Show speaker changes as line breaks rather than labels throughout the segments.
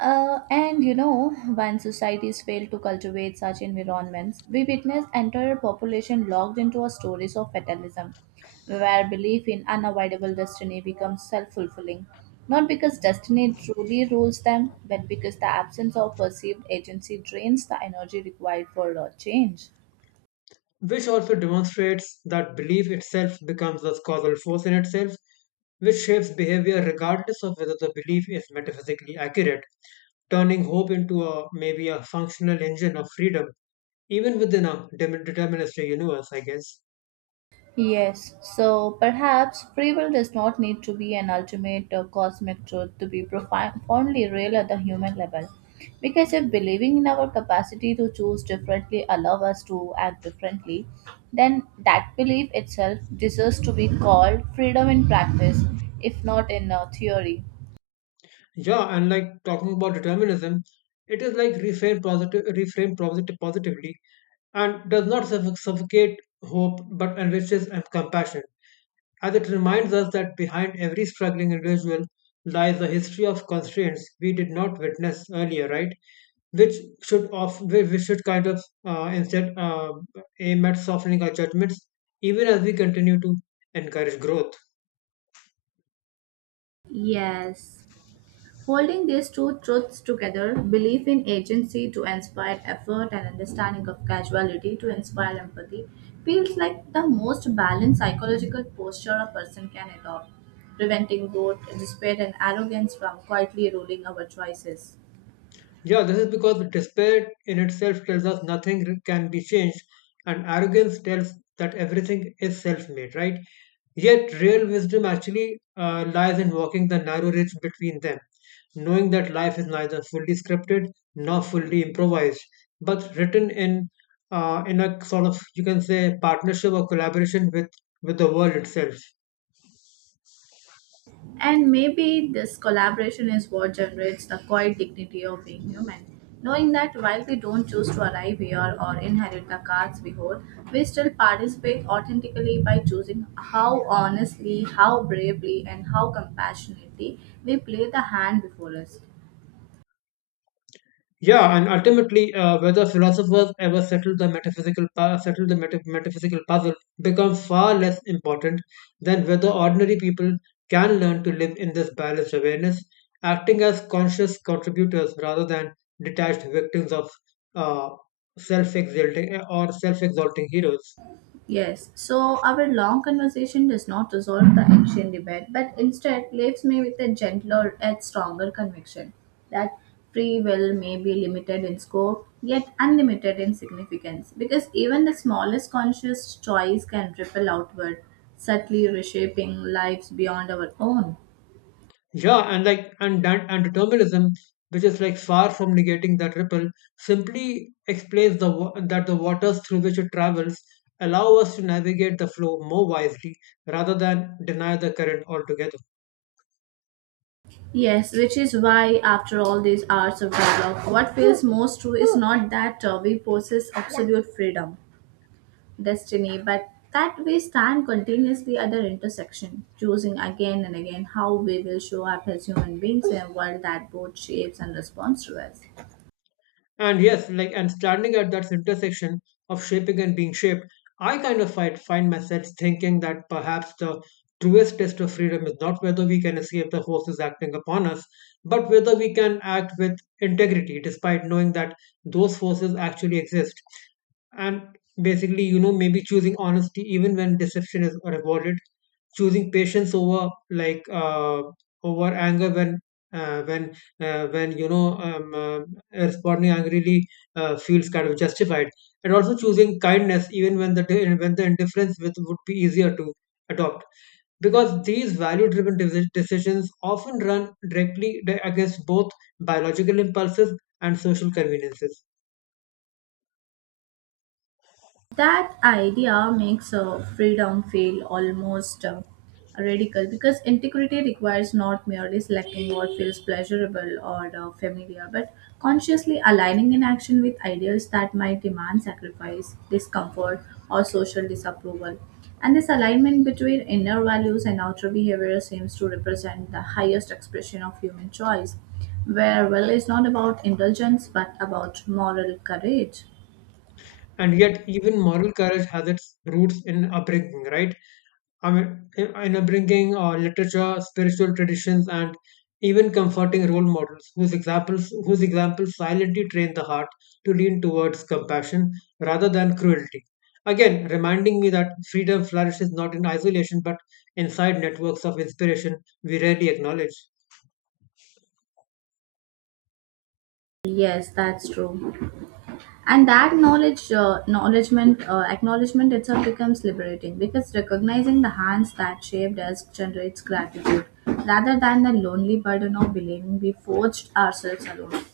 When societies fail to cultivate such environments, we witness entire population locked into a stories of fatalism, where belief in unavoidable destiny becomes self-fulfilling, not because destiny truly rules them, but because the absence of perceived agency drains the energy required for change.
Which also demonstrates that belief itself becomes a causal force in itself, which shapes behavior regardless of whether the belief is metaphysically accurate, turning hope into a maybe a functional engine of freedom, even within a deterministic universe, I guess.
Yes, so perhaps free will does not need to be an ultimate or cosmic truth to be profoundly real at the human level. Because if believing in our capacity to choose differently allows us to act differently, then that belief itself deserves to be called freedom in practice, if not in theory.
Yeah, and like talking about determinism, it is like reframed positive, reframed positively, and does not suffocate hope, but enriches and compassion as it reminds us that behind every struggling individual lies a history of constraints we did not witness earlier, right? Which should of we should kind of instead, aim at softening our judgments, even as we continue to encourage growth.
Yes, holding these two truths together, belief in agency to inspire effort and understanding of causality to inspire empathy, feels like the most balanced psychological posture a person can adopt, preventing both despair and arrogance from quietly ruling our choices.
Yeah, this is because despair in itself tells us nothing re- can be changed, and arrogance tells that everything is self made, right? Yet, real wisdom actually lies in walking the narrow ridge between them, knowing that life is neither fully scripted nor fully improvised, but written in, in a sort of, you can say, partnership or collaboration with the world itself.
And maybe this collaboration is what generates the quiet dignity of being human. Knowing that while we don't choose to arrive here or inherit the cards we hold, we still participate authentically by choosing how honestly, how bravely, and how compassionately we play the hand before us.
Yeah, and ultimately, whether philosophers ever settle the metaphysical pu- settle the meta- metaphysical puzzle becomes far less important than whether ordinary people can learn to live in this balanced awareness, acting as conscious contributors rather than detached victims of, uh, self-exalting heroes.
Yes, so our long conversation does not resolve the ancient debate, but instead leaves me with a gentler and stronger conviction that free will may be limited in scope, yet unlimited in significance, because even the smallest conscious choice can ripple outward, subtly reshaping lives beyond our own.
Yeah, and like and that and determinism, which is like far from negating that ripple, simply explains that the waters through which it travels allow us to navigate the flow more wisely rather than deny the current altogether.
Yes, which is why, after all these hours of dialogue, what feels most true is not that we possess absolute freedom destiny, but that we stand continuously at their intersection, choosing again and again how we will show up as human beings in a world that both shapes and responds to us.
And yes, like and standing at that intersection of shaping and being shaped, I kind of find myself thinking that perhaps the truest test of freedom is not whether we can escape the forces acting upon us, but whether we can act with integrity despite knowing that those forces actually exist. And basically, you know, maybe choosing honesty even when deception is rewarded, choosing patience over like, over anger when, uh, when uh, when you know um, uh, responding angrily, feels kind of justified, and also choosing kindness even when the indifference with would be easier to adopt. Because these decisions often run against both biological impulses and social conveniences.
That idea makes freedom feel almost radical because integrity requires not merely selecting what feels pleasurable or familiar, but consciously aligning an action with ideals that might demand sacrifice, discomfort, or social disapproval. And this alignment between inner values and outer behavior seems to represent the highest expression of human choice, where will is not about indulgence but about moral courage.
And yet, even moral courage has its roots in upbringing, right? I mean, in upbringing, literature, spiritual traditions, and even comforting role models whose examples silently train the heart to lean towards compassion rather than cruelty. Again, reminding me that freedom flourishes not in isolation but inside networks of inspiration we rarely acknowledge.
Yes, that's true. And that knowledge, acknowledgement itself becomes liberating because recognizing the hands that shaped us generates gratitude rather than the lonely burden of believing we forged ourselves alone,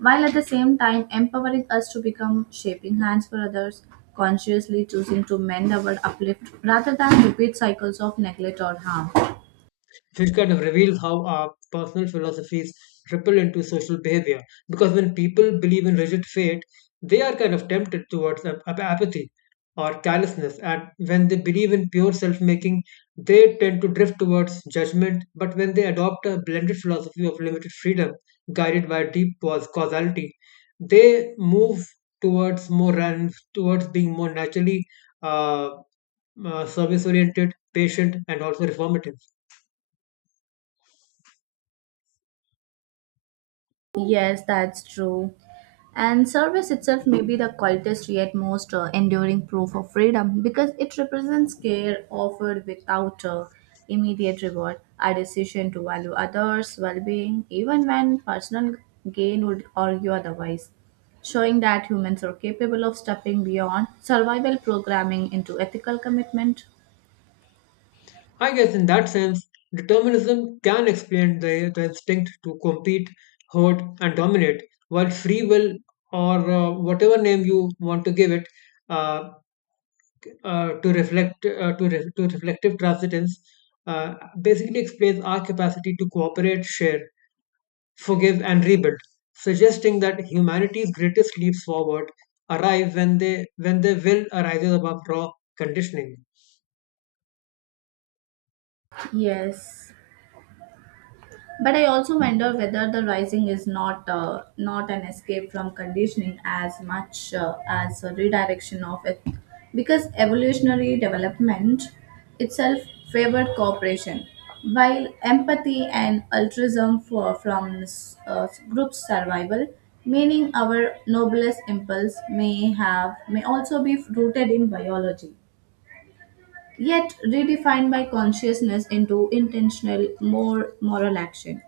while at the same time empowering us to become shaping hands for others, consciously choosing to mend our uplift rather than repeat cycles of neglect or harm.
Which kind of reveals how our personal philosophies ripple into social behavior. Because when people believe in rigid fate, they are kind of tempted towards apathy or carelessness. And when they believe in pure self making, they tend to drift towards judgment. But when they adopt a blended philosophy of limited freedom, guided by causality, they move towards being more naturally, uh, service oriented, patient, and also reformative.
Yes, that's true. And service itself may be the quietest yet most enduring proof of freedom because it represents care offered without immediate reward, a decision to value others' well being, even when personal gain would argue otherwise, showing that humans are capable of stepping beyond survival programming into ethical commitment.
I guess in that sense, determinism can explain the instinct to compete, hoard, and dominate, while free will, or whatever name you want to give it, uh, to reflect to, re- to reflective transcendence, uh, basically explains our capacity to cooperate, share, forgive, and rebuild, suggesting that humanity's greatest leaps forward arrive when their will arises above raw conditioning.
Yes. But I also wonder whether the rising is not an escape from conditioning as much as a redirection of it, because evolutionary development itself favored cooperation, while empathy and altruism for from group survival, meaning our noblest impulse may have may also be rooted in biology, yet redefined by consciousness into intentional, more moral action.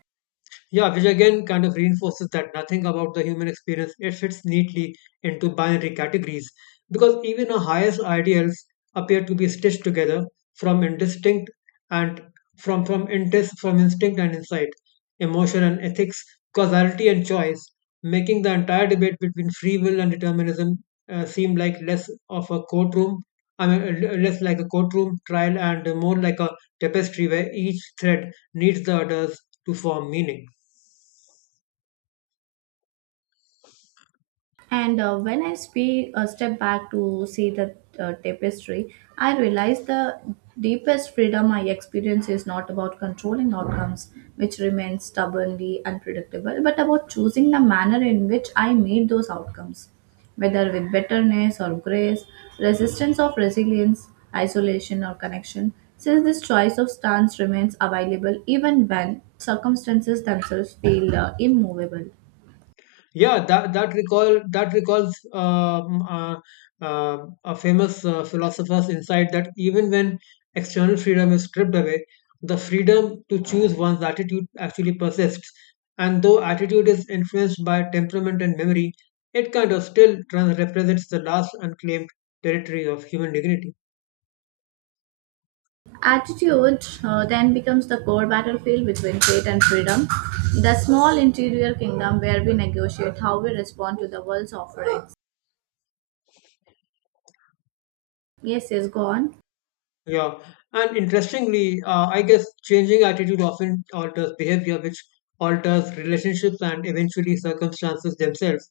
Yeah, which again kind of reinforces that nothing about the human experience it fits neatly into binary categories because even our highest ideals appear to be stitched together from indistinct and from intis, from instinct and insight, emotion and ethics, causality and choice, making the entire debate between free will and determinism seem like less of a courtroom. I mean, less like a courtroom trial and more like a tapestry where each thread needs the others to form meaning.
And when I step back to see the tapestry, I realize the deepest freedom I experience is not about controlling outcomes, which remain stubbornly unpredictable, but about choosing the manner in which I meet those outcomes, whether with bitterness or grace, resistance or resilience, isolation or connection, since this choice of stance remains available even when circumstances themselves feel immovable.
Yeah, that recalls, uh, a famous, philosopher's insight that even when external freedom is stripped away, the freedom to choose one's attitude actually persists. And though attitude is influenced by temperament and memory, it kind of still represents the last unclaimed territory of human dignity.
Attitude then becomes the core battlefield between fate and freedom, the small interior kingdom where we negotiate how we respond to the world's offerings. Yes, is gone,
Yeah, and interestingly, I guess changing attitude often alters behavior, which alters relationships and eventually circumstances themselves,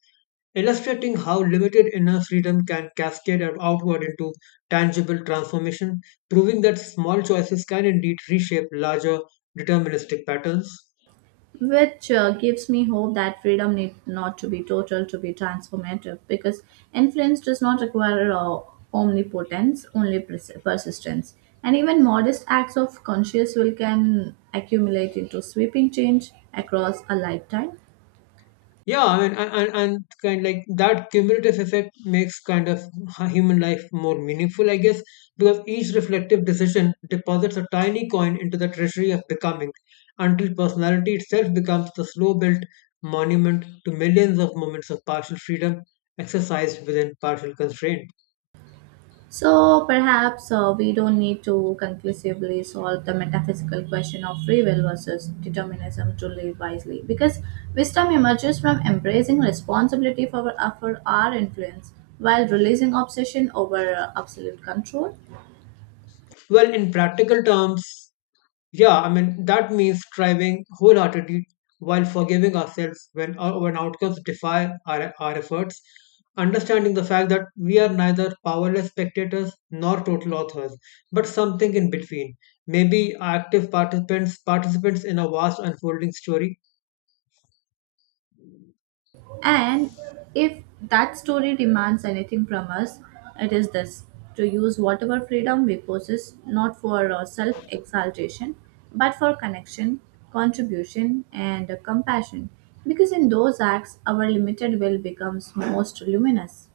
illustrating how limited inner freedom can cascade outward into tangible transformation, proving that small choices can indeed reshape larger deterministic patterns.
which gives me hope that freedom need not to be total to be transformative, because influence does not require omnipotence, only persistence. And even modest acts of conscious will can accumulate into sweeping change across a lifetime.
Yeah, and kind of like that cumulative effect makes kind of human life more meaningful, I guess, because each reflective decision deposits a tiny coin into the treasury of becoming, until personality itself becomes the slow-built monument to millions of moments of partial freedom exercised within partial constraint.
So perhaps we don't need to conclusively solve the metaphysical question of free will versus determinism to live wisely, because wisdom emerges from embracing responsibility for our influence while releasing obsession over absolute control.
Well, in practical terms, yeah, I mean, that means striving wholeheartedly while forgiving ourselves when outcomes defy our efforts, understanding the fact that we are neither powerless spectators nor total authors, but something in between. Maybe active participants in a vast unfolding story.
And if that story demands anything from us, it is this: to use whatever freedom we possess not for self exaltation but for connection, contribution, and compassion. Because in those acts, our limited will becomes most luminous.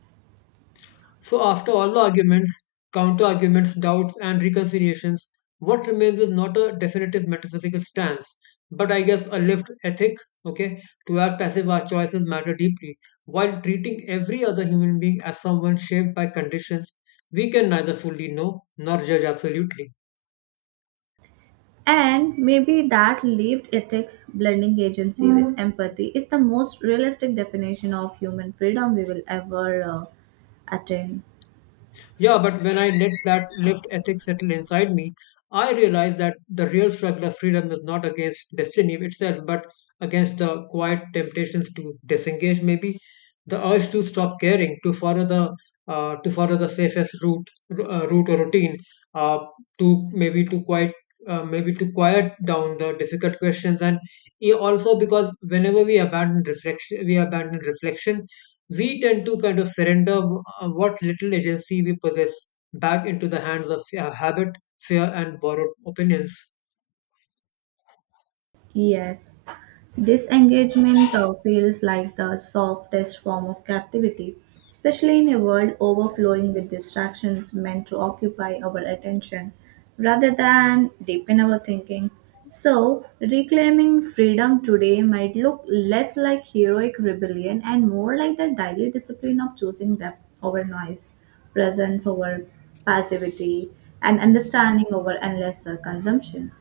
So, after all the arguments, counter arguments, doubts, and reconciliations, what remains is not a definitive metaphysical stance, but I guess a lived ethic, okay, to act as if our choices matter deeply, while treating every other human being as someone shaped by conditions we can neither fully know nor judge absolutely.
And maybe that lived ethic, blending agency with empathy, is the most realistic definition of human freedom we will ever attain.
Yeah, but when I let that lift ethic settle inside me, I realized that the real struggle of freedom is not against destiny itself, but against the quiet temptations to disengage, maybe the urge to stop caring, to follow the safest route or routine, uh, to maybe to quiet down the difficult questions, and also because whenever we abandon reflection we tend to kind of surrender, what little agency we possess back into the hands of, habit, fear, and borrowed opinions.
Yes, disengagement feels like the softest form of captivity, especially in a world overflowing with distractions meant to occupy our attention rather than deepen our thinking. So, reclaiming freedom today might look less like heroic rebellion and more like the daily discipline of choosing depth over noise, presence over passivity, and understanding over endless consumption.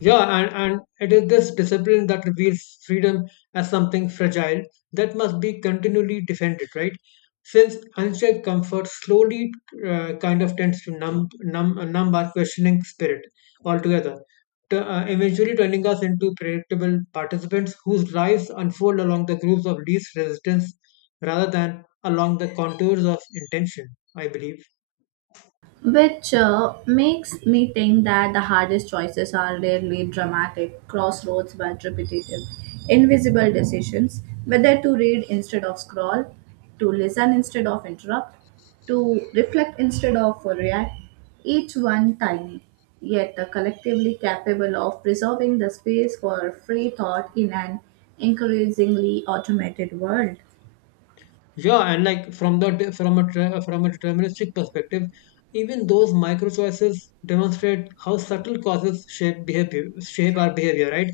Yeah, and it is this discipline that reveals freedom as something fragile that must be continually defended, right? Since unchecked comfort slowly, kind of tends to numb our questioning spirit altogether, eventually turning us into predictable participants whose lives unfold along the grooves of least resistance rather than along the contours of intention, I believe.
Which makes me think that the hardest choices are rarely dramatic crossroads but repetitive, invisible decisions: whether to read instead of scroll, to listen instead of interrupt, to reflect instead of react, each one tiny, yet collectively capable of preserving the space for free thought in an increasingly automated world.
Yeah, and like from the from a tra- from a deterministic perspective, even those micro choices demonstrate how subtle causes shape our behavior, right?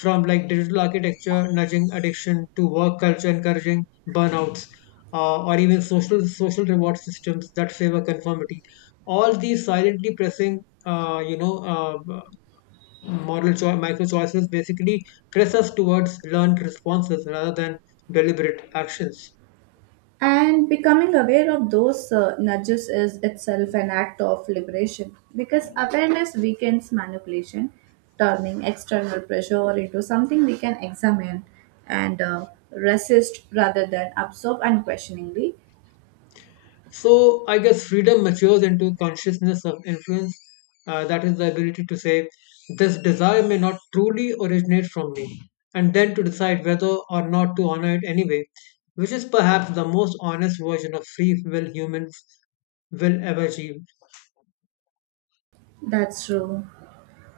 From like digital architecture nudging addiction to work culture encouraging burnouts, or even social reward systems that favor conformity. All these silently pressing, micro choices basically press us towards learned responses rather than deliberate actions.
And becoming aware of those nudges is itself an act of liberation because awareness weakens manipulation, turning external pressure into something we can examine and resist rather than absorb unquestioningly.
So I guess freedom matures into consciousness of influence. That is the ability to say, this desire may not truly originate from me, and then to decide whether or not to honor it anyway, which is perhaps the most honest version of free will humans will ever achieve.
That's true.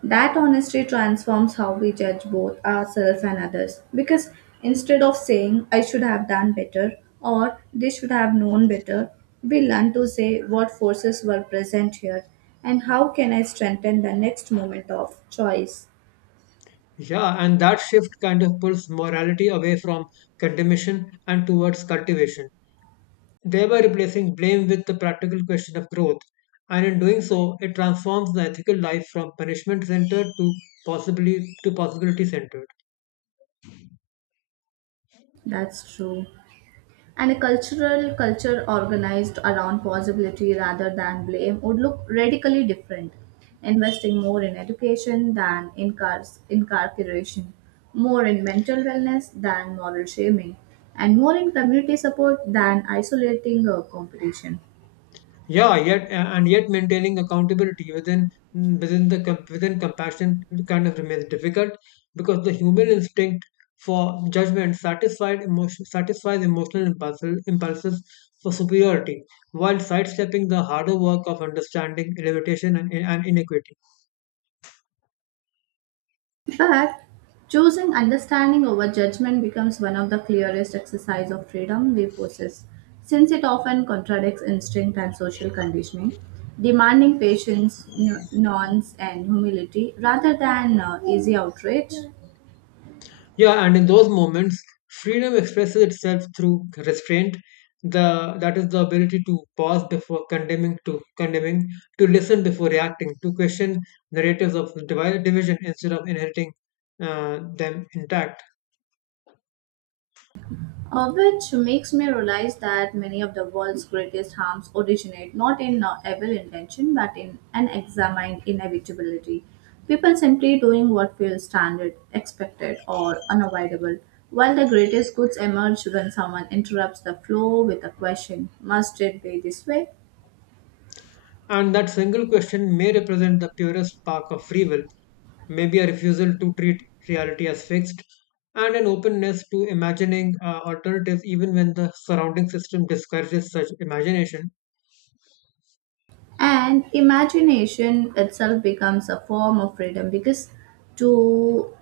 That honesty transforms how we judge both ourselves and others, because instead of saying, "I should have done better" or "they should have known better," we learn to say what forces were present here and how can I strengthen the next moment of choice.
Yeah, and that shift kind of pulls morality away from condemnation and towards cultivation, thereby replacing blame with the practical question of growth. And in doing so, it transforms the ethical life from punishment centered to possibly to possibility centered.
That's true. And a cultural culture organized around possibility rather than blame would look radically different, investing more in education than in cars incarceration, more in mental wellness than moral shaming, and more in community support than isolating competition.
Yeah, yet and yet maintaining accountability within compassion kind of remains difficult because the human instinct for judgment satisfied emotion satisfies emotional impulses for superiority while sidestepping the harder work of understanding elevation and inequity.
In fact, choosing understanding over judgment becomes one of the clearest exercise of freedom we possess, since it often contradicts instinct and social conditioning, demanding patience, nuance, and humility rather than easy outrage.
Yeah, and in those moments, freedom expresses itself through restraint. The that is the ability to pause before condemning, to listen before reacting, to question narratives of division instead of inheriting, them intact.
Which makes me realize that many of the world's greatest harms originate not in evil intention but in unexamined inevitability. People simply doing what feels standard, expected, or unavoidable, while the greatest goods emerge when someone interrupts the flow with a question: must it be this way?
And that single question may represent the purest spark of free will, maybe a refusal to treat reality as fixed, and an openness to imagining, alternatives even when the surrounding system discourages such imagination.
And imagination itself becomes a form of freedom, because to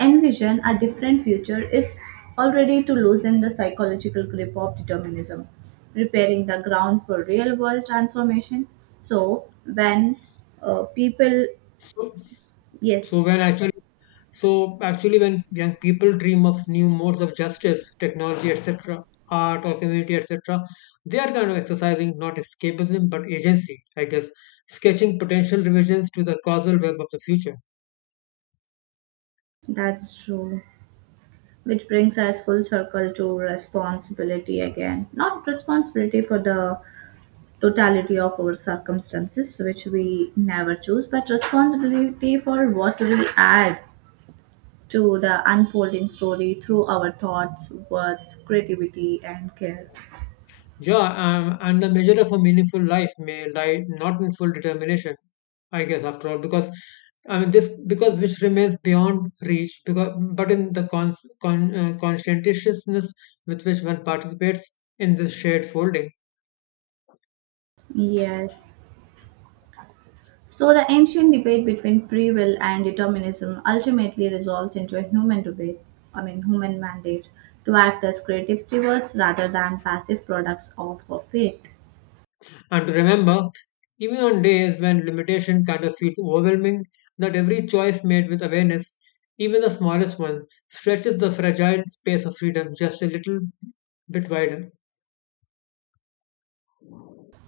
envision a different future is already to loosen the psychological grip of determinism, preparing the ground for real world transformation. So when people
So, So
yes
when actually, so actually, when young people dream of new modes of justice, technology, etc., art or community, etc., they are kind of exercising not escapism but agency, I guess, sketching potential revisions to the causal web of the future.
that's true, which brings us full circle to responsibility again, not responsibility for the totality of our circumstances, which we never choose, but responsibility for what we add to the unfolding story through our thoughts, words, creativity, and care.
Yeah, and the measure of a meaningful life may lie not in full determination, I guess, after all, because I mean this because which remains beyond reach, because but in the conscientiousness with which one participates in this shared folding,
Yes. So, the ancient debate between free will and determinism ultimately resolves into a human debate, I mean, human mandate to act as creative stewards rather than passive products of fate.
and to remember, even on days when limitation kind of feels overwhelming, that every choice made with awareness, even the smallest one, stretches the fragile space of freedom just a little bit wider.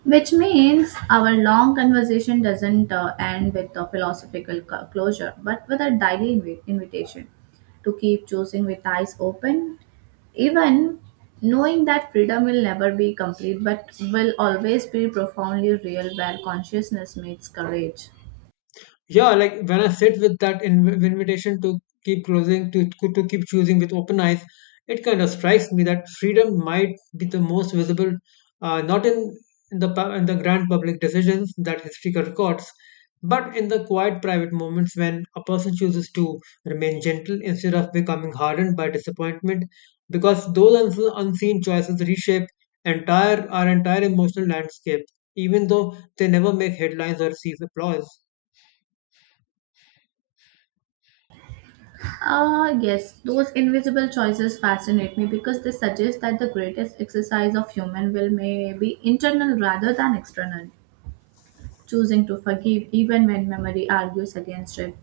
Which means our long conversation doesn't end with a philosophical closure, but with a daily invitation to keep choosing with eyes open, even knowing that freedom will never be complete but will always be profoundly real where consciousness meets courage.
Yeah, like when I sit with that invitation to keep closing to keep choosing with open eyes, it kind of strikes me that freedom might be the most visible, not in the in the grand public decisions that history records, but in the quiet private moments when a person chooses to remain gentle instead of becoming hardened by disappointment, because those unseen choices reshape entire our entire emotional landscape, even though they never make headlines or receive applause.
Ah, yes, those invisible choices fascinate me because they suggest that the greatest exercise of human will may be internal rather than external: choosing to forgive even when memory argues against it,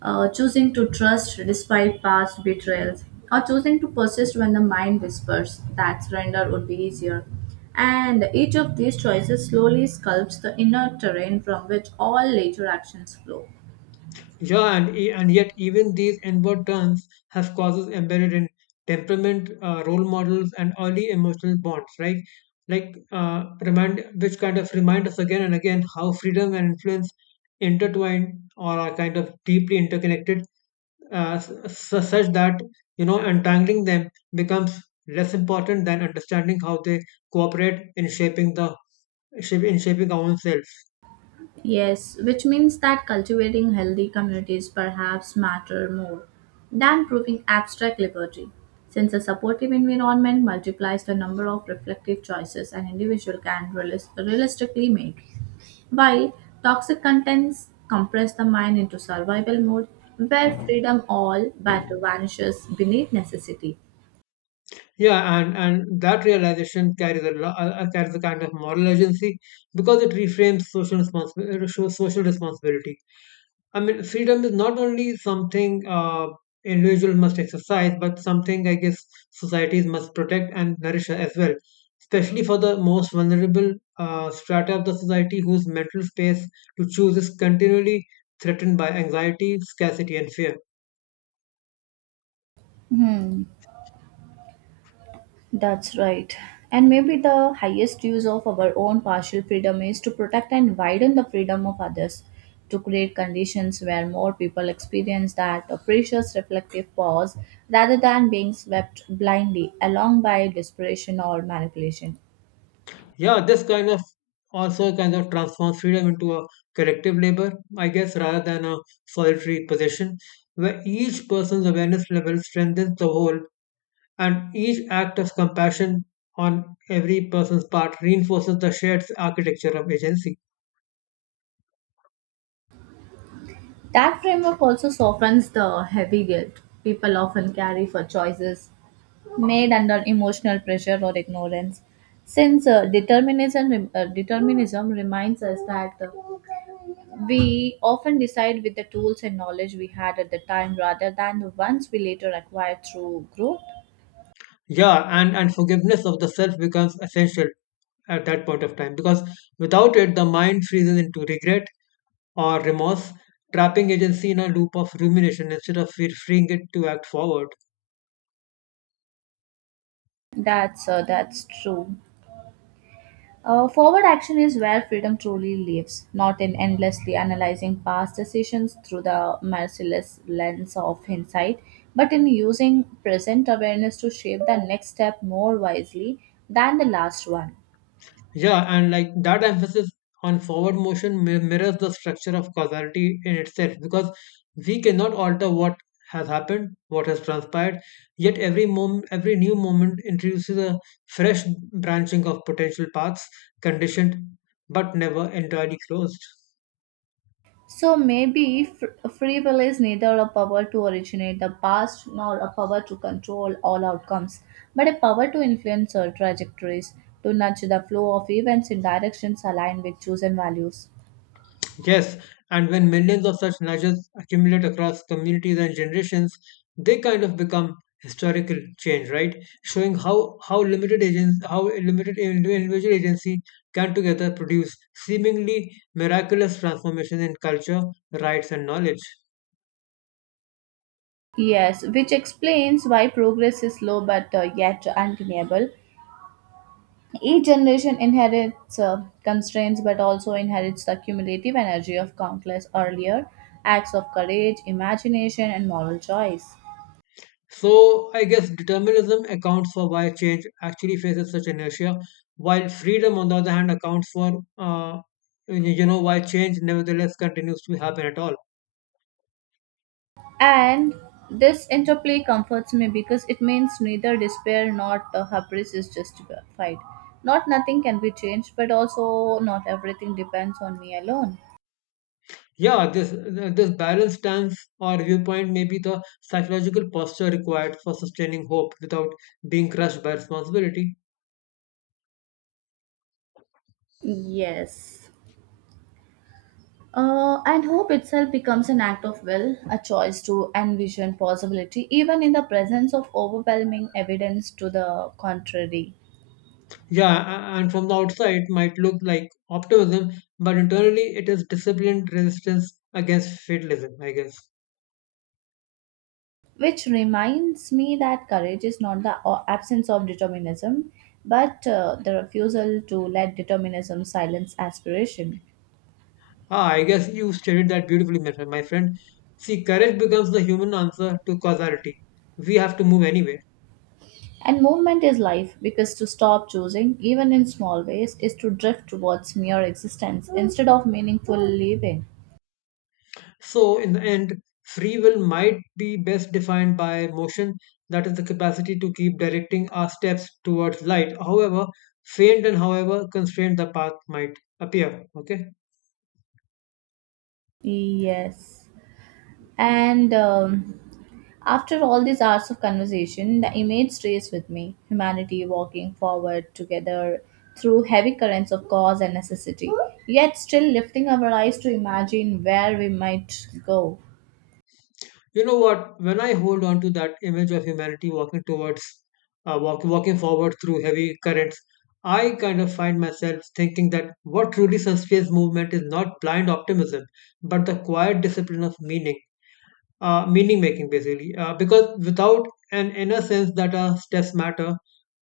choosing to trust despite past betrayals, or choosing to persist when the mind whispers that surrender would be easier. And each of these choices slowly sculpts the inner terrain from which all later actions flow.
Yeah, and yet even these inward turns have causes embedded in temperament, role models, and early emotional bonds, right? Like which kind of remind us again and again how freedom and influence intertwine, or are kind of deeply interconnected, such that, you know, untangling them becomes less important than understanding how they cooperate in shaping the shape in shaping our own self.
Yes, which means that cultivating healthy communities perhaps matter more than proving abstract liberty, since a supportive environment multiplies the number of reflective choices an individual can realistically make, while toxic contents compress the mind into survival mode where freedom all but vanishes beneath necessity.
Yeah, and that realization carries a carries a kind of moral agency because it reframes social responsibility. Social responsibility. I mean, freedom is not only something individual must exercise, but something, I guess, societies must protect and nourish as well, especially for the most vulnerable, strata of the society whose mental space to choose is continually threatened by anxiety, scarcity, and fear.
Hmm. That's right. And maybe the highest use of our own partial freedom is to protect and widen the freedom of others, to create conditions where more people experience that precious reflective pause rather than being swept blindly along by desperation or manipulation.
Yeah, this kind of also kind of transforms freedom into a collective labor, I guess, rather than a solitary possession, where each person's awareness level strengthens the whole, and each act of compassion on every person's part reinforces the shared architecture of agency.
That framework also softens the heavy guilt people often carry for choices made under emotional pressure or ignorance. Since determinism reminds us that we often decide with the tools and knowledge we had at the time rather than the ones we later acquire through growth.
Yeah, and forgiveness of the self becomes essential at that point of time, because without it, the mind freezes into regret or remorse, trapping agency in a loop of rumination instead of freeing it to act forward.
That's true. Forward action is where freedom truly lives, not in endlessly analyzing past decisions through the merciless lens of hindsight, but in using present awareness to shape the next step more wisely than the last one.
Yeah, and like that emphasis on forward motion mirrors the structure of causality in itself, because we cannot alter what has happened, what has transpired, yet every moment, every new moment introduces a fresh branching of potential paths, conditioned but never entirely closed.
So maybe free will is neither a power to originate the past nor a power to control all outcomes, but a power to influence our trajectories, to nudge the flow of events in directions aligned with chosen values.
Yes, and when millions of such nudges accumulate across communities and generations, they kind of become historical change, right? Showing how limited agents, how limited individual agency can together produce seemingly miraculous transformation in culture, rights, and knowledge.
Yes, which explains why progress is slow but yet undeniable. Each generation inherits constraints but also inherits the cumulative energy of countless earlier acts of courage, imagination, and moral choice.
So I guess determinism accounts for why change actually faces such inertia, while freedom, on the other hand, accounts for, you know, why change nevertheless continues to happen at all.
And this interplay comforts me because it means neither despair nor hubris is justified. Not nothing can be changed, but also not everything depends on me alone.
Yeah, this balanced stance or viewpoint may be the psychological posture required for sustaining hope without being crushed by responsibility.
Yes. And hope itself becomes an act of will, a choice to envision possibility, even in the presence of overwhelming evidence to the contrary.
Yeah, and from the outside it might look like optimism, but internally it is disciplined resistance against fatalism, I guess.
Which reminds me that courage is not the absence of determinism, but the refusal to let determinism silence aspiration.
Ah, I guess you stated that beautifully, my friend. My friend. See, courage becomes the human answer to causality. We have to move anyway.
And movement is life, because to stop choosing, even in small ways, is to drift towards mere existence instead of meaningful living.
So, in the end, free will might be best defined by motion, that is, the capacity to keep directing our steps towards light, however faint and however constrained the path might appear. Okay,
Yes. And after all these hours of conversation, the image stays with me: humanity walking forward together through heavy currents of cause and necessity, yet still lifting our eyes to imagine where we might go.
you know what? When I hold on to that image of humanity walking towards, walking forward through heavy currents, I kind of find myself thinking that what truly sustains movement is not blind optimism, but the quiet discipline of meaning, meaning making basically, because without an inner sense that our steps matter,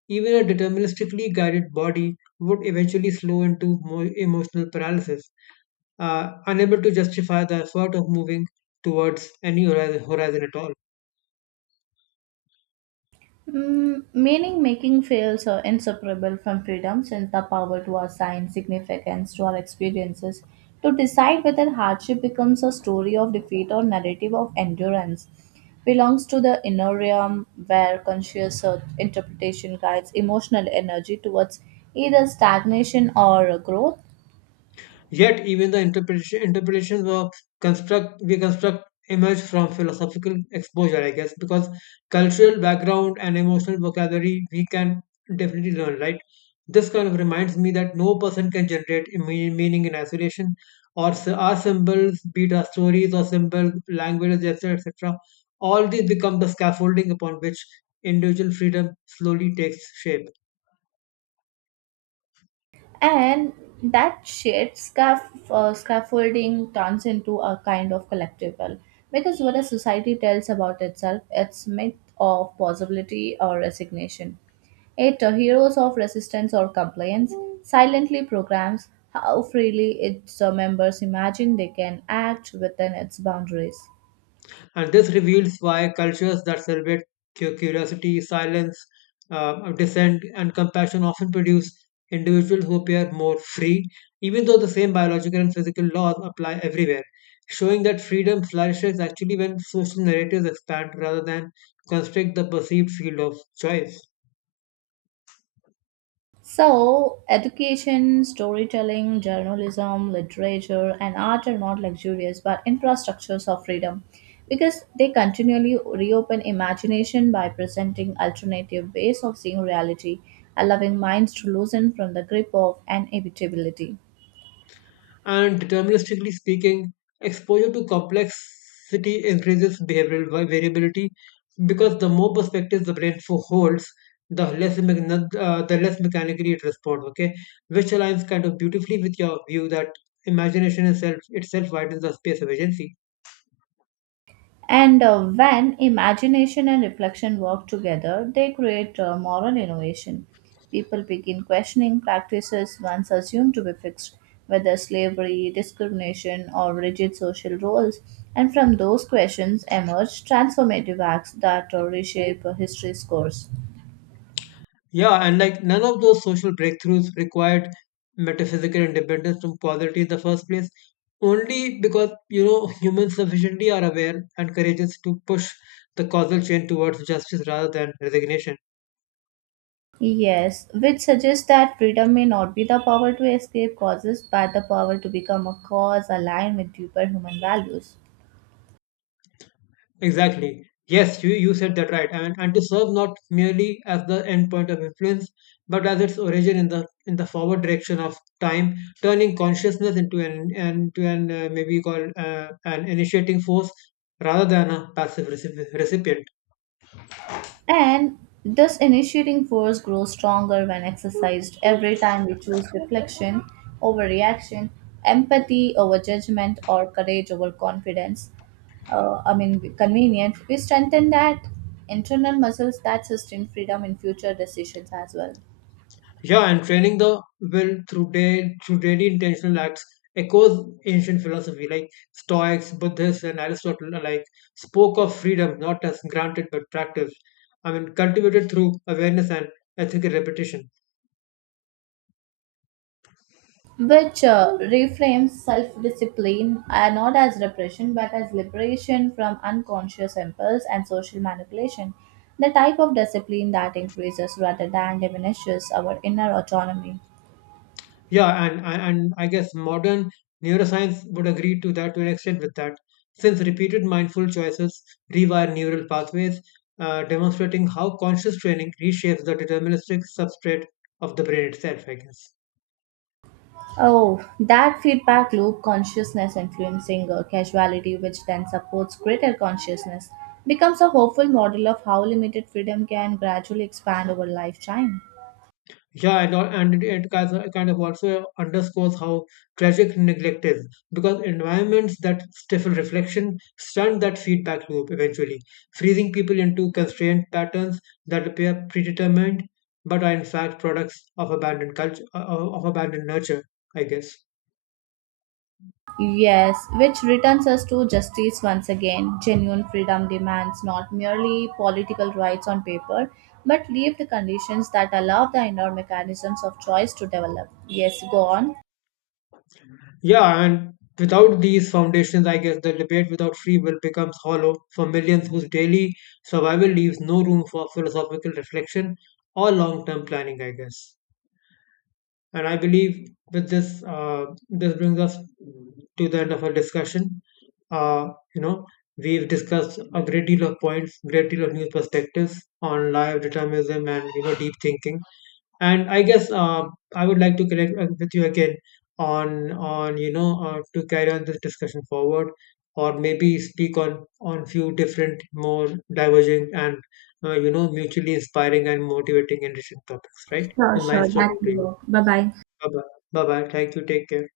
even a deterministically guided body would eventually slow into more emotional paralysis, unable to justify the effort of moving towards any horizon at all.
Mm, meaning making fails are inseparable from freedom since the power to assign significance to our experiences, to decide whether hardship becomes a story of defeat or narrative of endurance, belongs to the inner realm where conscious interpretation guides emotional energy towards either stagnation or growth,
Yet, even the interpretations of construct we construct emerge from philosophical exposure, I guess, because cultural background and emotional vocabulary we can definitely learn, right? This kind of reminds me that no person can generate a meaning in isolation, or our symbols, be it our stories or symbols, languages, etc., etc. All these become the scaffolding upon which individual freedom slowly takes shape.
and that shared scaffolding turns into a kind of collectible because what a society tells about itself, its myth of possibility or resignation, it heroes of resistance or compliance, silently programs how freely its members imagine they can act within its boundaries.
And this reveals why cultures that celebrate curiosity, silence, dissent, and compassion often produce individuals who appear more free, even though the same biological and physical laws apply everywhere, showing that freedom flourishes actually when social narratives expand rather than constrict the perceived field of choice.
So, education, storytelling, journalism, literature, and art are not luxurious but infrastructures of freedom, because they continually reopen imagination by presenting alternative ways of seeing reality, allowing minds to loosen from the grip of inevitability.
And deterministically speaking, exposure to complexity increases behavioral variability, because the more perspectives the brain holds, the the less mechanically it responds. Okay, which aligns kind of beautifully with your view that imagination itself widens the space of agency.
And when imagination and reflection work together, they create moral innovation. People begin questioning practices once assumed to be fixed, whether slavery, discrimination, or rigid social roles. And from those questions emerge transformative acts that reshape history's course.
Yeah, and like none of those social breakthroughs required metaphysical independence from poverty in the first place, only because, you know, humans sufficiently are aware and courageous to push the causal chain towards justice rather than resignation.
Yes, which suggests that freedom may not be the power to escape causes, but the power to become a cause aligned with deeper human values.
Exactly. Yes, you said that right. And to serve not merely as the end point of influence, but as its origin in the forward direction of time, turning consciousness into an maybe called an initiating force rather than a passive recipient.
And this initiating force grows stronger when exercised every time we choose reflection over reaction, empathy over judgment, or courage over confidence. I mean, convenience. We strengthen that internal muscles that sustain freedom in future decisions as well.
Yeah, and training the will through day through daily intentional acts echoes ancient philosophy, like Stoics, Buddhists, and Aristotle alike spoke of freedom not as granted but practiced. I mean, cultivated through awareness and ethical repetition.
Which uh, reframes self discipline not as repression but as liberation from unconscious impulse and social manipulation, the type of discipline that increases rather than diminishes our inner autonomy.
Yeah, and I guess modern neuroscience would agree to that to an extent with that, since repeated mindful choices rewire neural pathways, demonstrating how conscious training reshapes the deterministic substrate of the brain itself, I guess.
Oh, that feedback loop, consciousness influencing casuality, which then supports greater consciousness, becomes a hopeful model of how limited freedom can gradually expand over lifetime.
Yeah, and it kind of also underscores how tragic neglect is, because environments that stifle reflection stunt that feedback loop eventually, freezing people into constrained patterns that appear predetermined but are in fact products of abandoned culture, of abandoned nurture, I guess.
Yes, which returns us to justice once again. Genuine freedom demands not merely political rights on paper, but lived conditions that allow the inner mechanisms of choice to develop. Yes, go on.
Yeah, and without these foundations, I guess the debate without free will becomes hollow for millions whose daily survival leaves no room for philosophical reflection or long term planning, I guess. And I believe with this, this brings us to the end of our discussion. You know, we've discussed a great deal of points, great deal of new perspectives on live determinism and, you know, deep thinking. And I guess, I would like to connect with you again on you know, to carry on this discussion forward, or maybe speak on few different, more diverging and, you know, mutually inspiring and motivating and interesting topics. Right? It
Sure,
was
sure,
nice
that
talking to
will
you.
work. Bye bye.
Bye bye. Bye bye. Thank you. Take care.